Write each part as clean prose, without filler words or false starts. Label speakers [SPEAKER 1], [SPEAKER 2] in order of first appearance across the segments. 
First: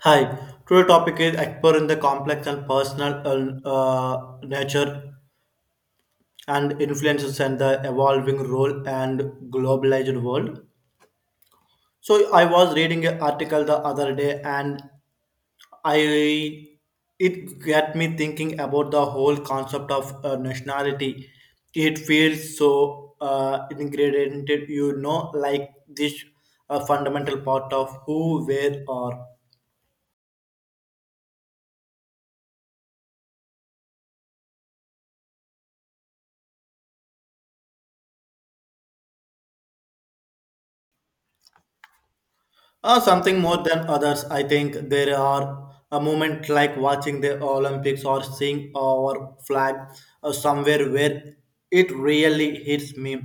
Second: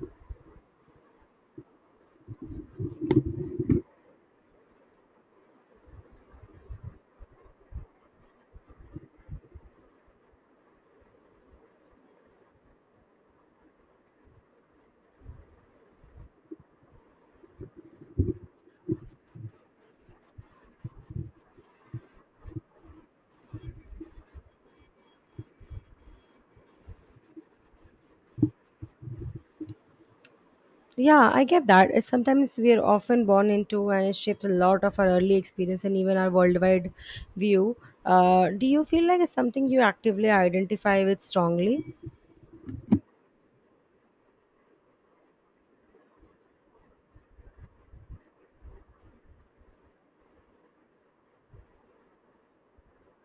[SPEAKER 1] Hi, today topic is exploring the complex and personal nature and influences and the evolving role and globalized world. So I was reading an article the other day and I it got me thinking about the whole concept of nationality. It feels so ingrained, you know, like this fundamental part of who, where, or
[SPEAKER 2] Yeah, I get that. It's sometimes we are often born into and it shapes a lot of our early experience and even our worldwide view. Do you feel like it's something you actively identify with strongly?
[SPEAKER 1] Something more than others. I think there are a moment like watching the Olympics or seeing our flag somewhere where it really hits me.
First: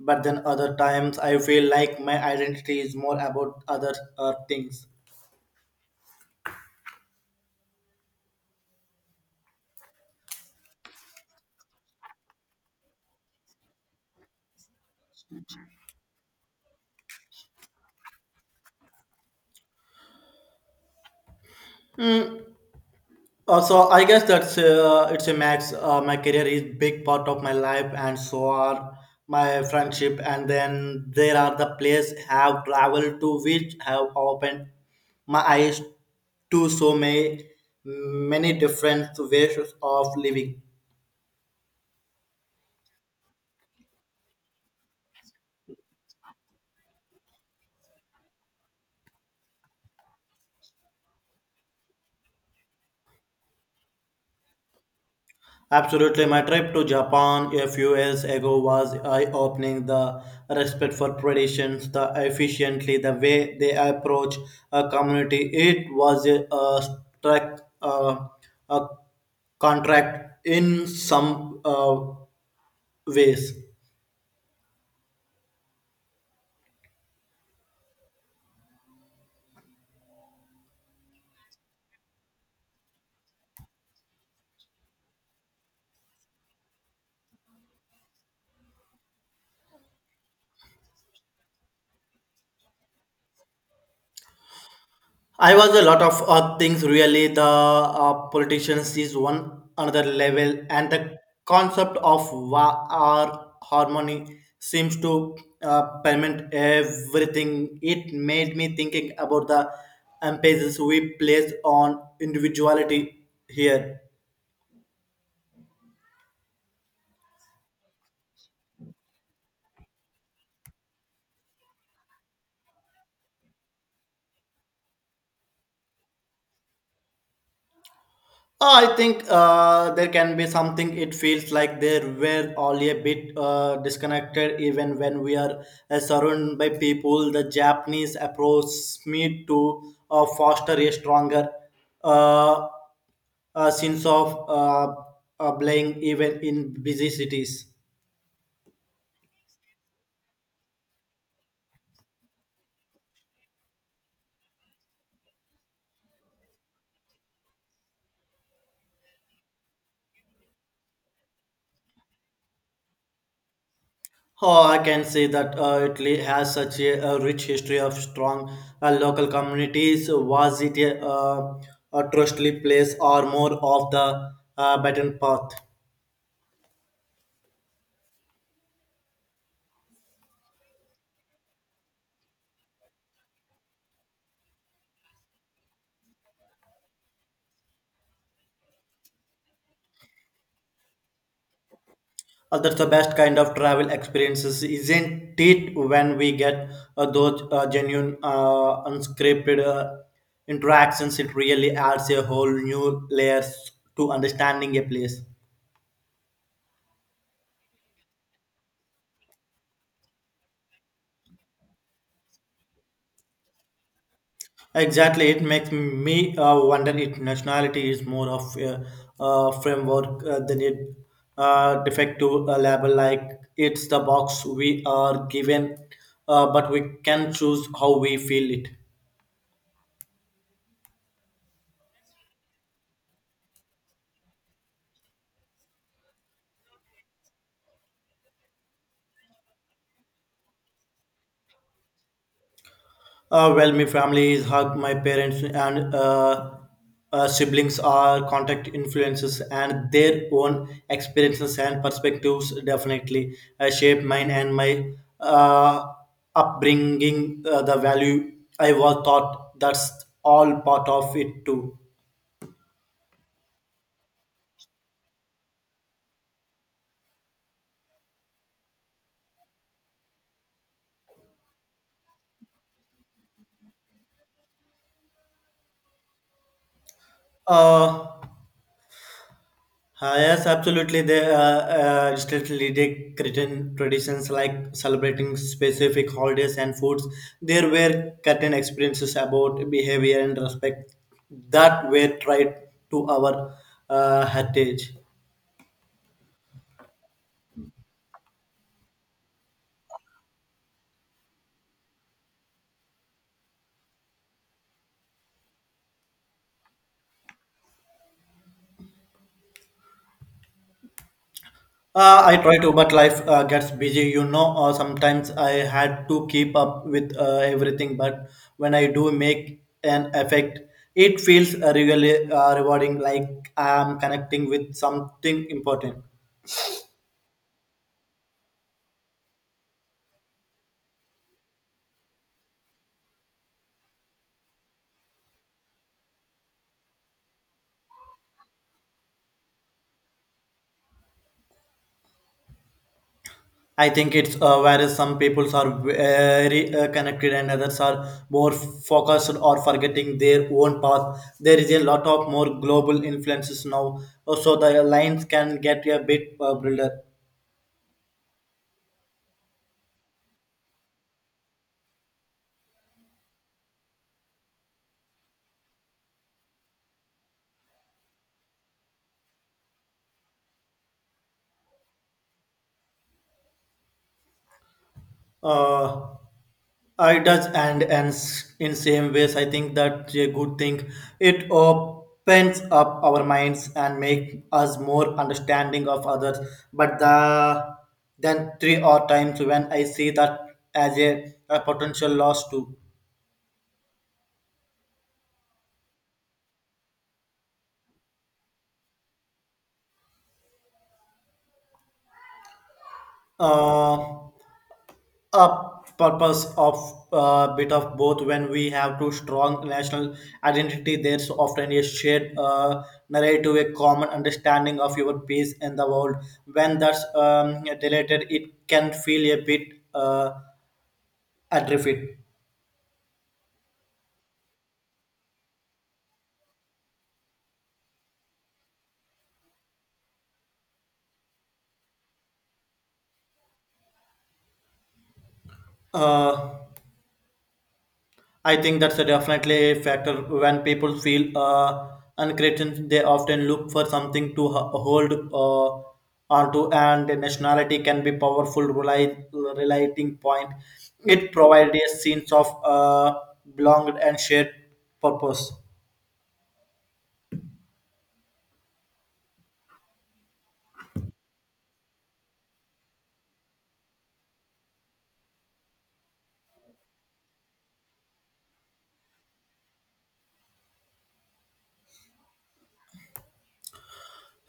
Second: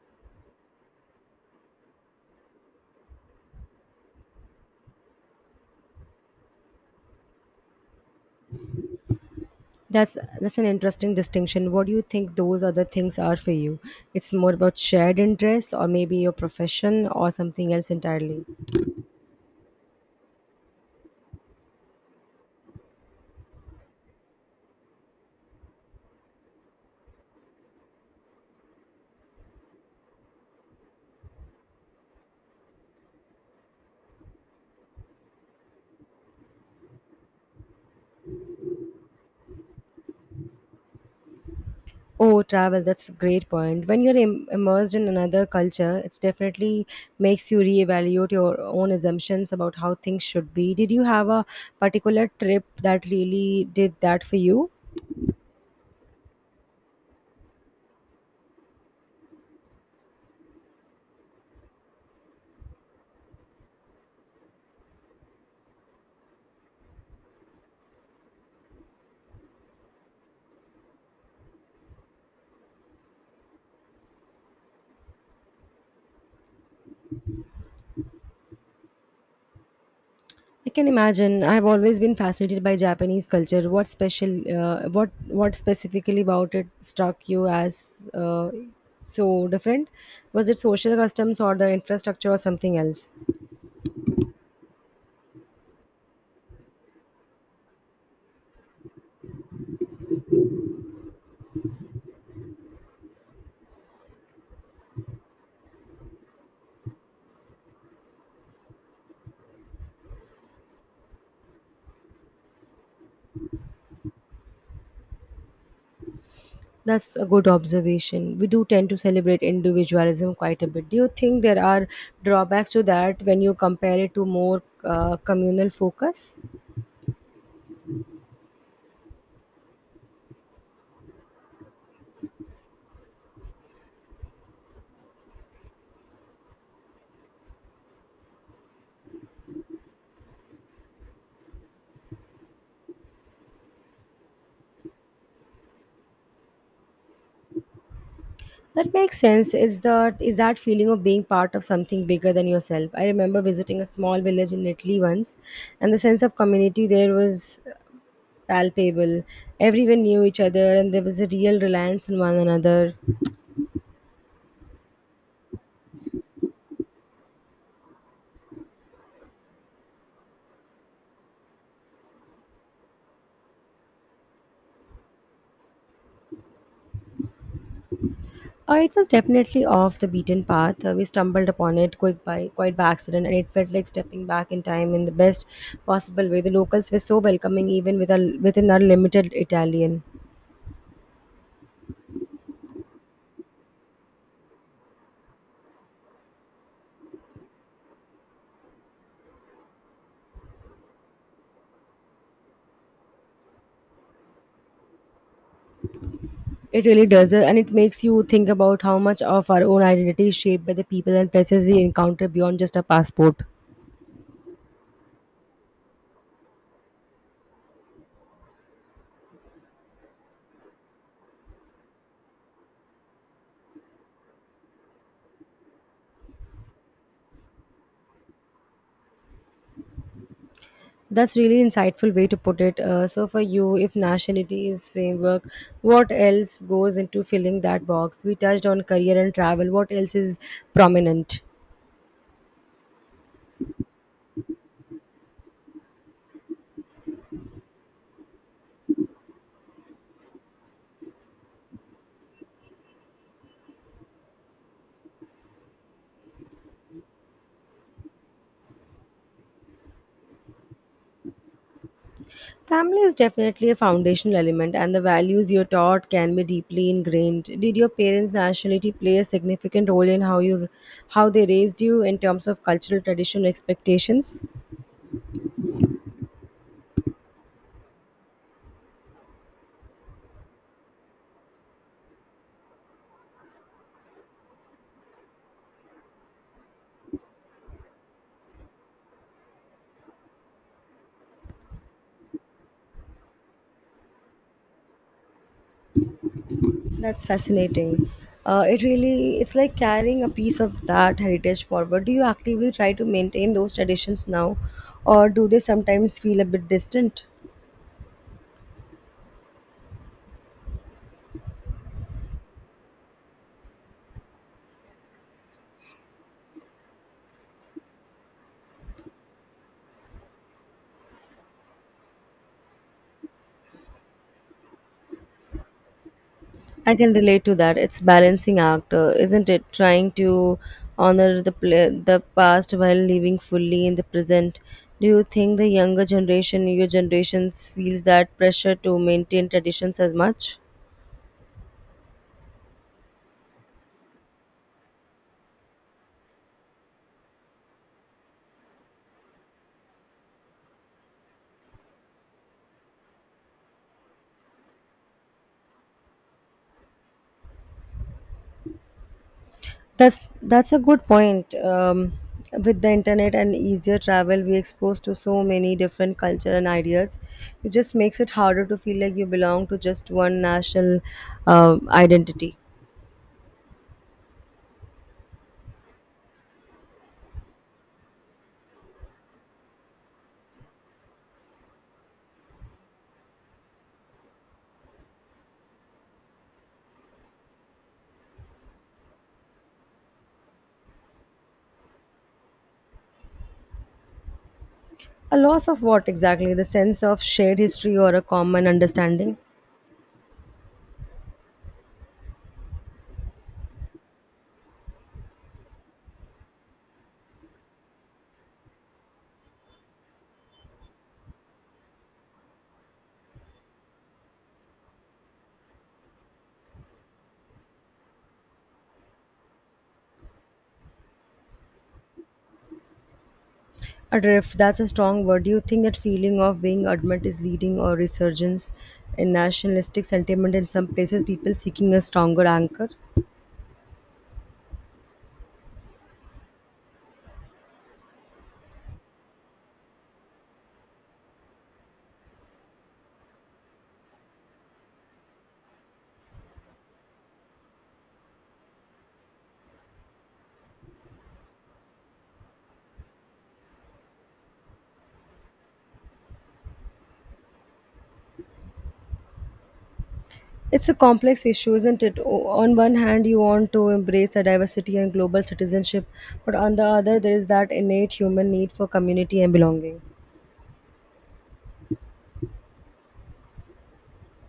[SPEAKER 1] But then other times I feel like my identity is more about other things.
[SPEAKER 2] That's an interesting distinction. What do you think those other things are for you? It's more about shared interests or maybe your profession or something else entirely.
[SPEAKER 1] Hmm. So I guess that's it's a max. My career is big part of my life, and so are my friendship. And then there are the place have traveled to, which have opened my eyes to so many different ways of living.
[SPEAKER 2] Oh, travel, that's a great point. When you're immersed in another culture, it's definitely makes you reevaluate your own assumptions about how things should be. Did you have a particular trip that really did that for you?
[SPEAKER 1] Absolutely. My trip to Japan a few years ago was eye-opening. The respect for traditions, the efficiently, the way they approach a community. It was a strike, a contract in some ways.
[SPEAKER 2] I can imagine. I've always been fascinated by Japanese culture. What special, what specifically about it struck you as uh, so different? Was it social customs or the infrastructure or something else?
[SPEAKER 1] I was a lot of things really. The politicians is one another level, and the concept of war or harmony seems to permeate everything. It made me thinking about the emphasis we place on individuality here.
[SPEAKER 2] That's a good observation. We do tend to celebrate individualism quite a bit. Do you think there are drawbacks to that when you compare it to more communal focus?
[SPEAKER 1] Oh, I think there can be something. It feels like there were only a bit disconnected, even when we are surrounded by people. The Japanese approach me to foster a stronger uh, uh, sense of uh, uh, belonging, even in busy cities.
[SPEAKER 2] That makes sense. Is that feeling of being part of something bigger than yourself? I remember visiting a small village in Italy once, and the sense of community there was palpable. Everyone knew each other, and there was a real reliance on one another.
[SPEAKER 1] Oh, I can see that Italy has such a rich history of strong local communities. Was it a trustly place or more of the beaten path?
[SPEAKER 2] It was definitely off the beaten path. We stumbled upon it quick by quite by accident, and it felt like stepping back in time in the best possible way. The locals were so welcoming, even with within our limited Italian.
[SPEAKER 1] That's the best kind of travel experiences, isn't it? When we get those genuine, unscripted interactions, it really adds a whole new layers to understanding a place.
[SPEAKER 2] It really does, and it makes you think about how much of our own identity is shaped by the people and places we encounter beyond just a passport.
[SPEAKER 1] Exactly, it makes me wonder if nationality is more of a framework than a defective label. Like it's the box we are given, but we can choose how we feel it.
[SPEAKER 2] That's really insightful way to put it. So for you, if nationality is framework, what else goes into filling that box? We touched on career and travel. What else is prominent?
[SPEAKER 1] Well, my family is hug my parents and siblings are contact influences and their own experiences and perspectives definitely shape mine and my uh, upbringing. The value I was taught that's all part of it too.
[SPEAKER 2] Family is definitely a foundational element, and the values you're taught can be deeply ingrained. Did your parents' nationality play a significant role in how they raised you in terms of cultural tradition expectations?
[SPEAKER 1] Uh, yes, absolutely. They strictly take certain traditions like celebrating specific holidays and foods. There were certain experiences about behavior and respect that were tied to our heritage.
[SPEAKER 2] That's fascinating. It really, it's like carrying a piece of that heritage forward. Do you actively try to maintain those traditions now, or do they sometimes feel a bit distant?
[SPEAKER 1] I try to, but life gets busy. You know, sometimes I had to keep up with everything, but when I do make an effect, it feels really rewarding, like I'm connecting with something important.
[SPEAKER 2] I can relate to that. It's balancing act, isn't it? Trying to honor the past while living fully in the present. Do you think the younger generation, your generations, feels that pressure to maintain traditions as much?
[SPEAKER 1] I think it's whereas some peoples are very connected and others are more focused or forgetting their own path. There is a lot of more global influences now, so the lines can get a bit blurred.
[SPEAKER 2] That's that's a good point. With the internet and easier travel, we exposed to so many different culture and ideas. It just makes it harder to feel like you belong to just one national identity.
[SPEAKER 1] Uh, it does, and ends in same ways, I think that's a good thing. It opens up our minds and make us more understanding of others. But the then three or times when I see that as a potential loss too.
[SPEAKER 2] A loss of what exactly? The sense of shared history or a common understanding?
[SPEAKER 1] Uh, a purpose of a bit of both when we have two strong national identity there's often a shared narrative a common understanding of your place in the world when that's deleted it can feel a bit uh, atrophied.
[SPEAKER 2] Adrift, that's a strong word. Do you think that feeling of being admit is leading or resurgence in nationalistic sentiment in some places, people seeking a stronger anchor?
[SPEAKER 1] uh, I think that's a definitely a factor when people feel uncertain. They often look for something to hold onto, and nationality can be powerful relating point. It provides a sense of belonged and shared purpose.
[SPEAKER 2] It's a complex issue, isn't it? On one hand, you want to embrace a diversity and global citizenship, but on the other, there is that innate human need for community and belonging.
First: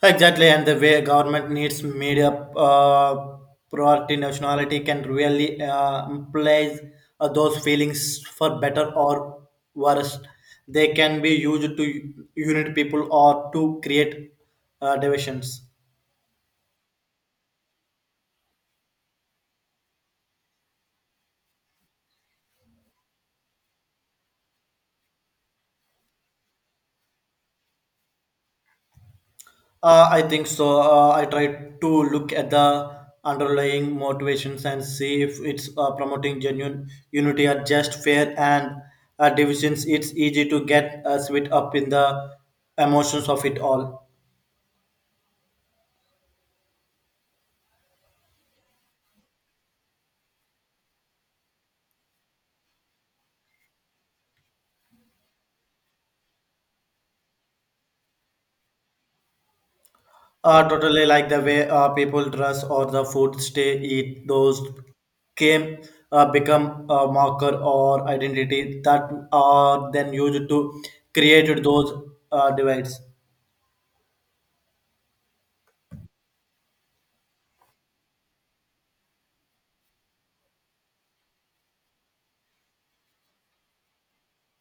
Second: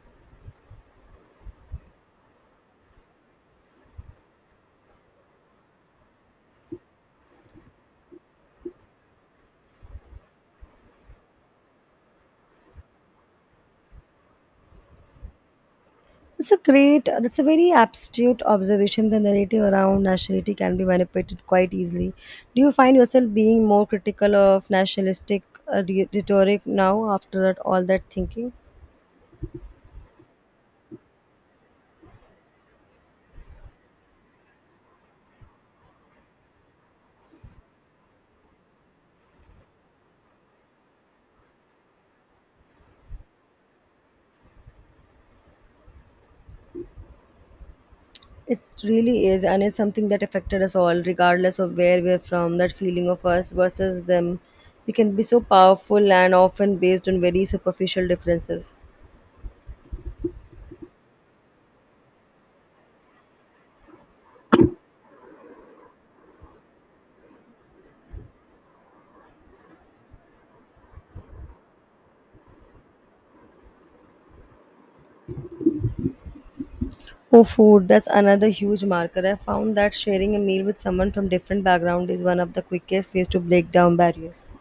[SPEAKER 1] Exactly, and the way government needs media priority nationality can really implies those feelings for better or worse. They can be used to unite people or to create divisions.
[SPEAKER 2] That's a very astute observation. The narrative around nationality can be manipulated quite easily. Do you find yourself being more critical of nationalistic rhetoric now after all that thinking?
[SPEAKER 1] I think so. I try to look at the underlying motivations and see if it's promoting genuine unity or just fair and divisions. It's easy to get swept up in the emotions of it all.
[SPEAKER 2] It really is, and it's something that affected us all, regardless of where we're from. That feeling of us versus them, we can be so powerful and often based on very superficial differences.
[SPEAKER 1] Totally like the way people dress or the food they eat. Those came become a marker or identity that are then used to create those divides.
[SPEAKER 2] Oh, food, that's another huge marker. I found that sharing a meal with someone from different background is one of the quickest ways to break down barriers.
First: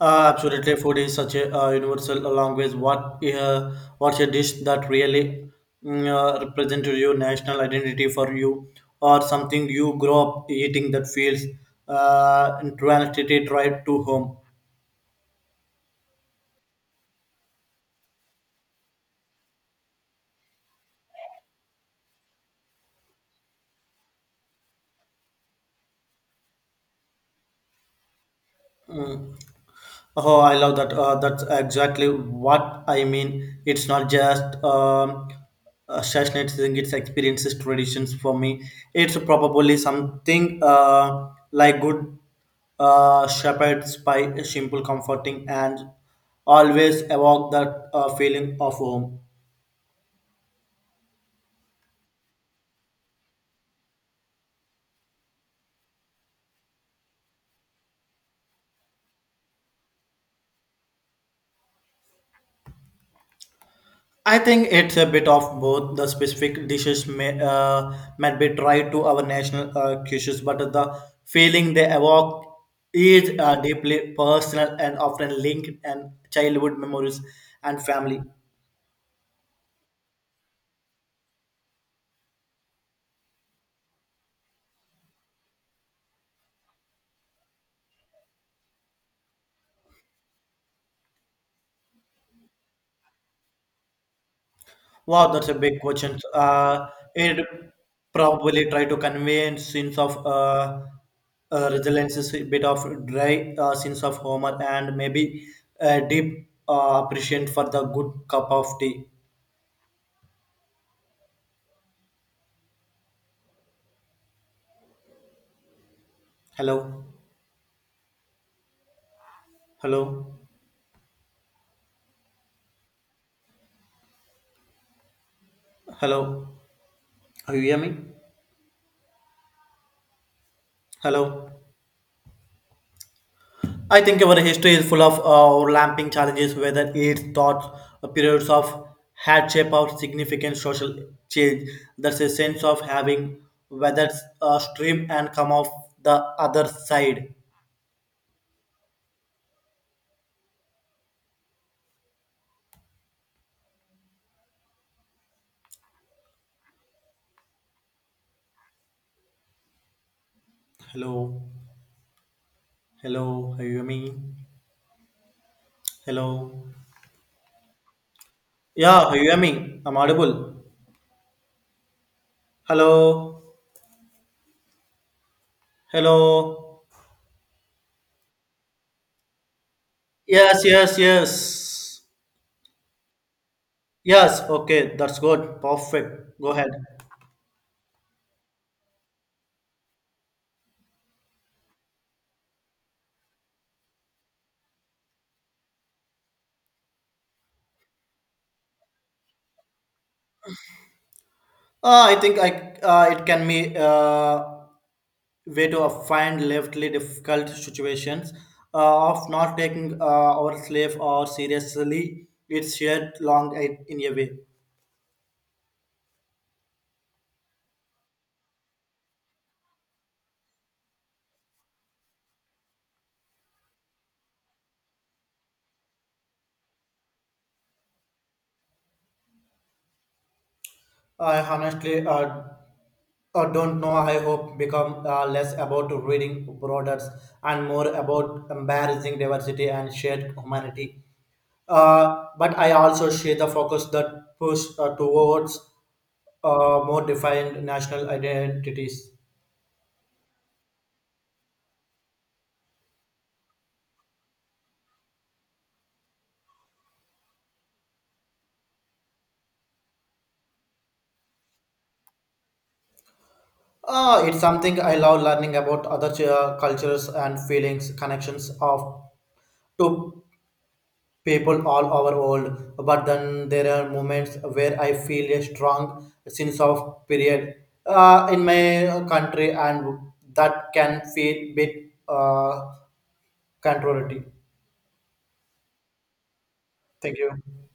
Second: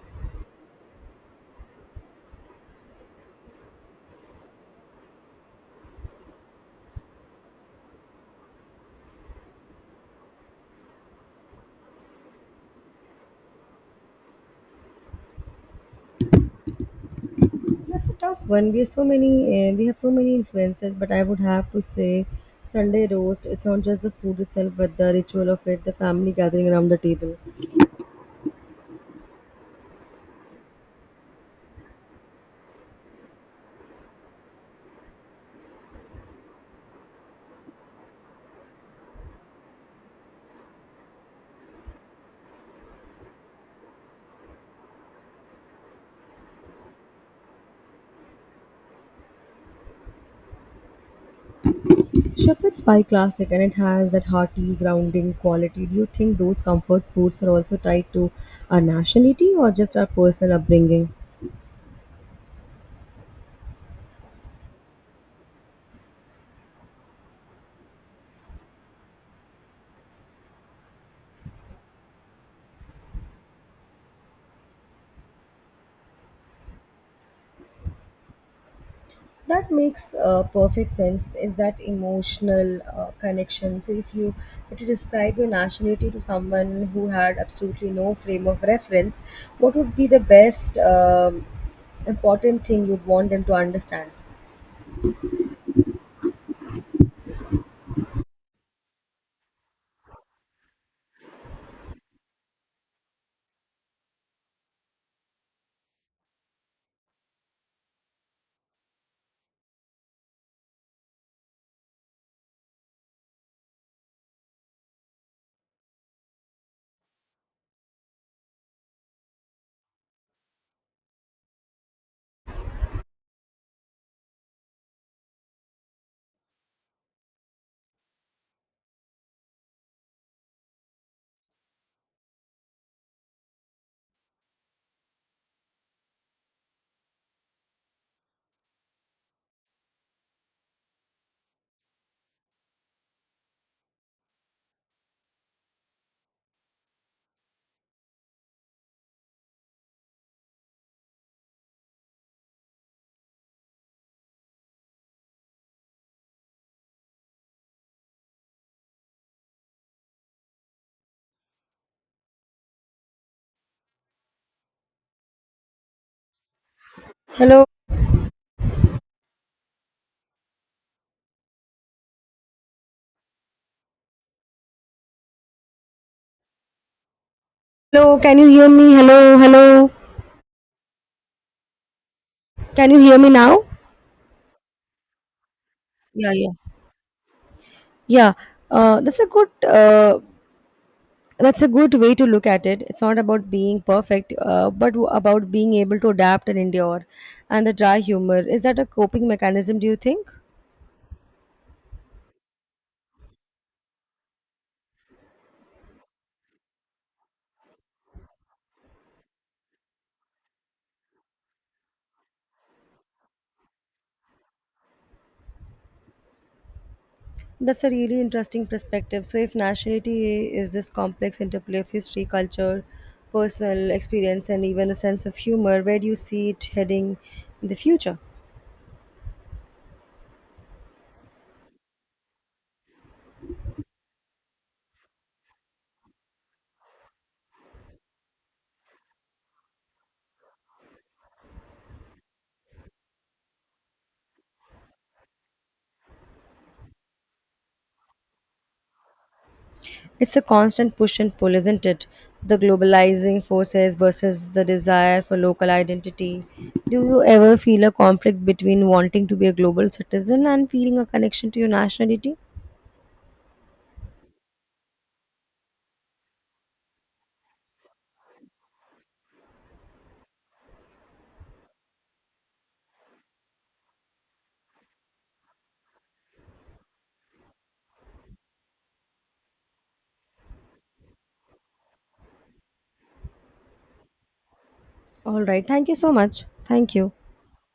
[SPEAKER 1] Absolutely, food is such a universal language. What's a dish that really represents your national identity for you, or something you grow up eating that feels intensity right to home?
[SPEAKER 2] That's a tough one. We have so many influences, but I would have to say Sunday roast, it's not just the food itself, but the ritual of it, the family gathering around the table.
[SPEAKER 1] Mm. Oh, I love that. That's exactly what I mean. It's not just session thing. It's experiences, traditions for me. It's probably something like good shepherd's pie, simple, comforting, and always evoke that feeling of home.
[SPEAKER 2] Shepherd's pie classic, and it has that hearty, grounding quality. Do you think those comfort foods are also tied to our nationality or just our personal upbringing?
[SPEAKER 1] I think it's a bit of both. The specific dishes may might be tried to our national cuisines, but the feeling they evoke is deeply personal and often linked and childhood memories and family.
[SPEAKER 2] That makes perfect sense is that emotional connection so if you were to describe your nationality to someone who had absolutely no frame of reference what would be the best important thing you'd want them to understand.
[SPEAKER 1] Wow, that's a big question. It probably try to convey scenes of resilience, is a bit of dry scenes of humor, and maybe a deep appreciation for the good cup of tea. Hello. Hello, hello, are you hear me? Hello. I think our history is full of overlapping challenges, whether it's thoughts, periods of hardship, or significant social change. There's a sense of having weathered a stream and come off the other side. Hello, hello, are you hear me? Hello.
[SPEAKER 2] Hello,
[SPEAKER 1] Yeah, are you hear me? I'm audible. Hello, hello.
[SPEAKER 2] hello, can you hear me? Hello, hello,
[SPEAKER 1] Yes, yes, yes.
[SPEAKER 2] can you hear me now?
[SPEAKER 1] Yes, okay, that's good.
[SPEAKER 2] Yeah
[SPEAKER 1] Perfect. Go
[SPEAKER 2] yeah
[SPEAKER 1] ahead.
[SPEAKER 2] Yeah, that's a good That's a good way to look at it. It's not about being perfect, but about being able to adapt and endure. And the dry humor is that a coping mechanism, do you think?
[SPEAKER 1] I think I it can be way to find leftly difficult situations of not taking our slave or seriously. It's shared long in a way.
[SPEAKER 2] That's a really interesting perspective. So, if nationality is this complex interplay of history, culture, personal experience, and even a sense of humor, where do you see it heading in the future?
[SPEAKER 1] I honestly don't know. I hope become less about reading products and more about embarrassing diversity and shared humanity. But I also share the focus that push towards more defined national identities.
[SPEAKER 2] It's a constant push and pull, isn't it? The globalizing forces versus the desire for local identity. Do you ever feel a conflict between wanting to be a global citizen and feeling a connection to your nationality?
[SPEAKER 1] It's something I love learning about other cultures and feelings, connections of to people all over world. But then there are moments where I feel a strong sense of period in my country, and that can feel bit controlled.
[SPEAKER 2] All right. Thank you so much. Thank you.
[SPEAKER 1] Thank you.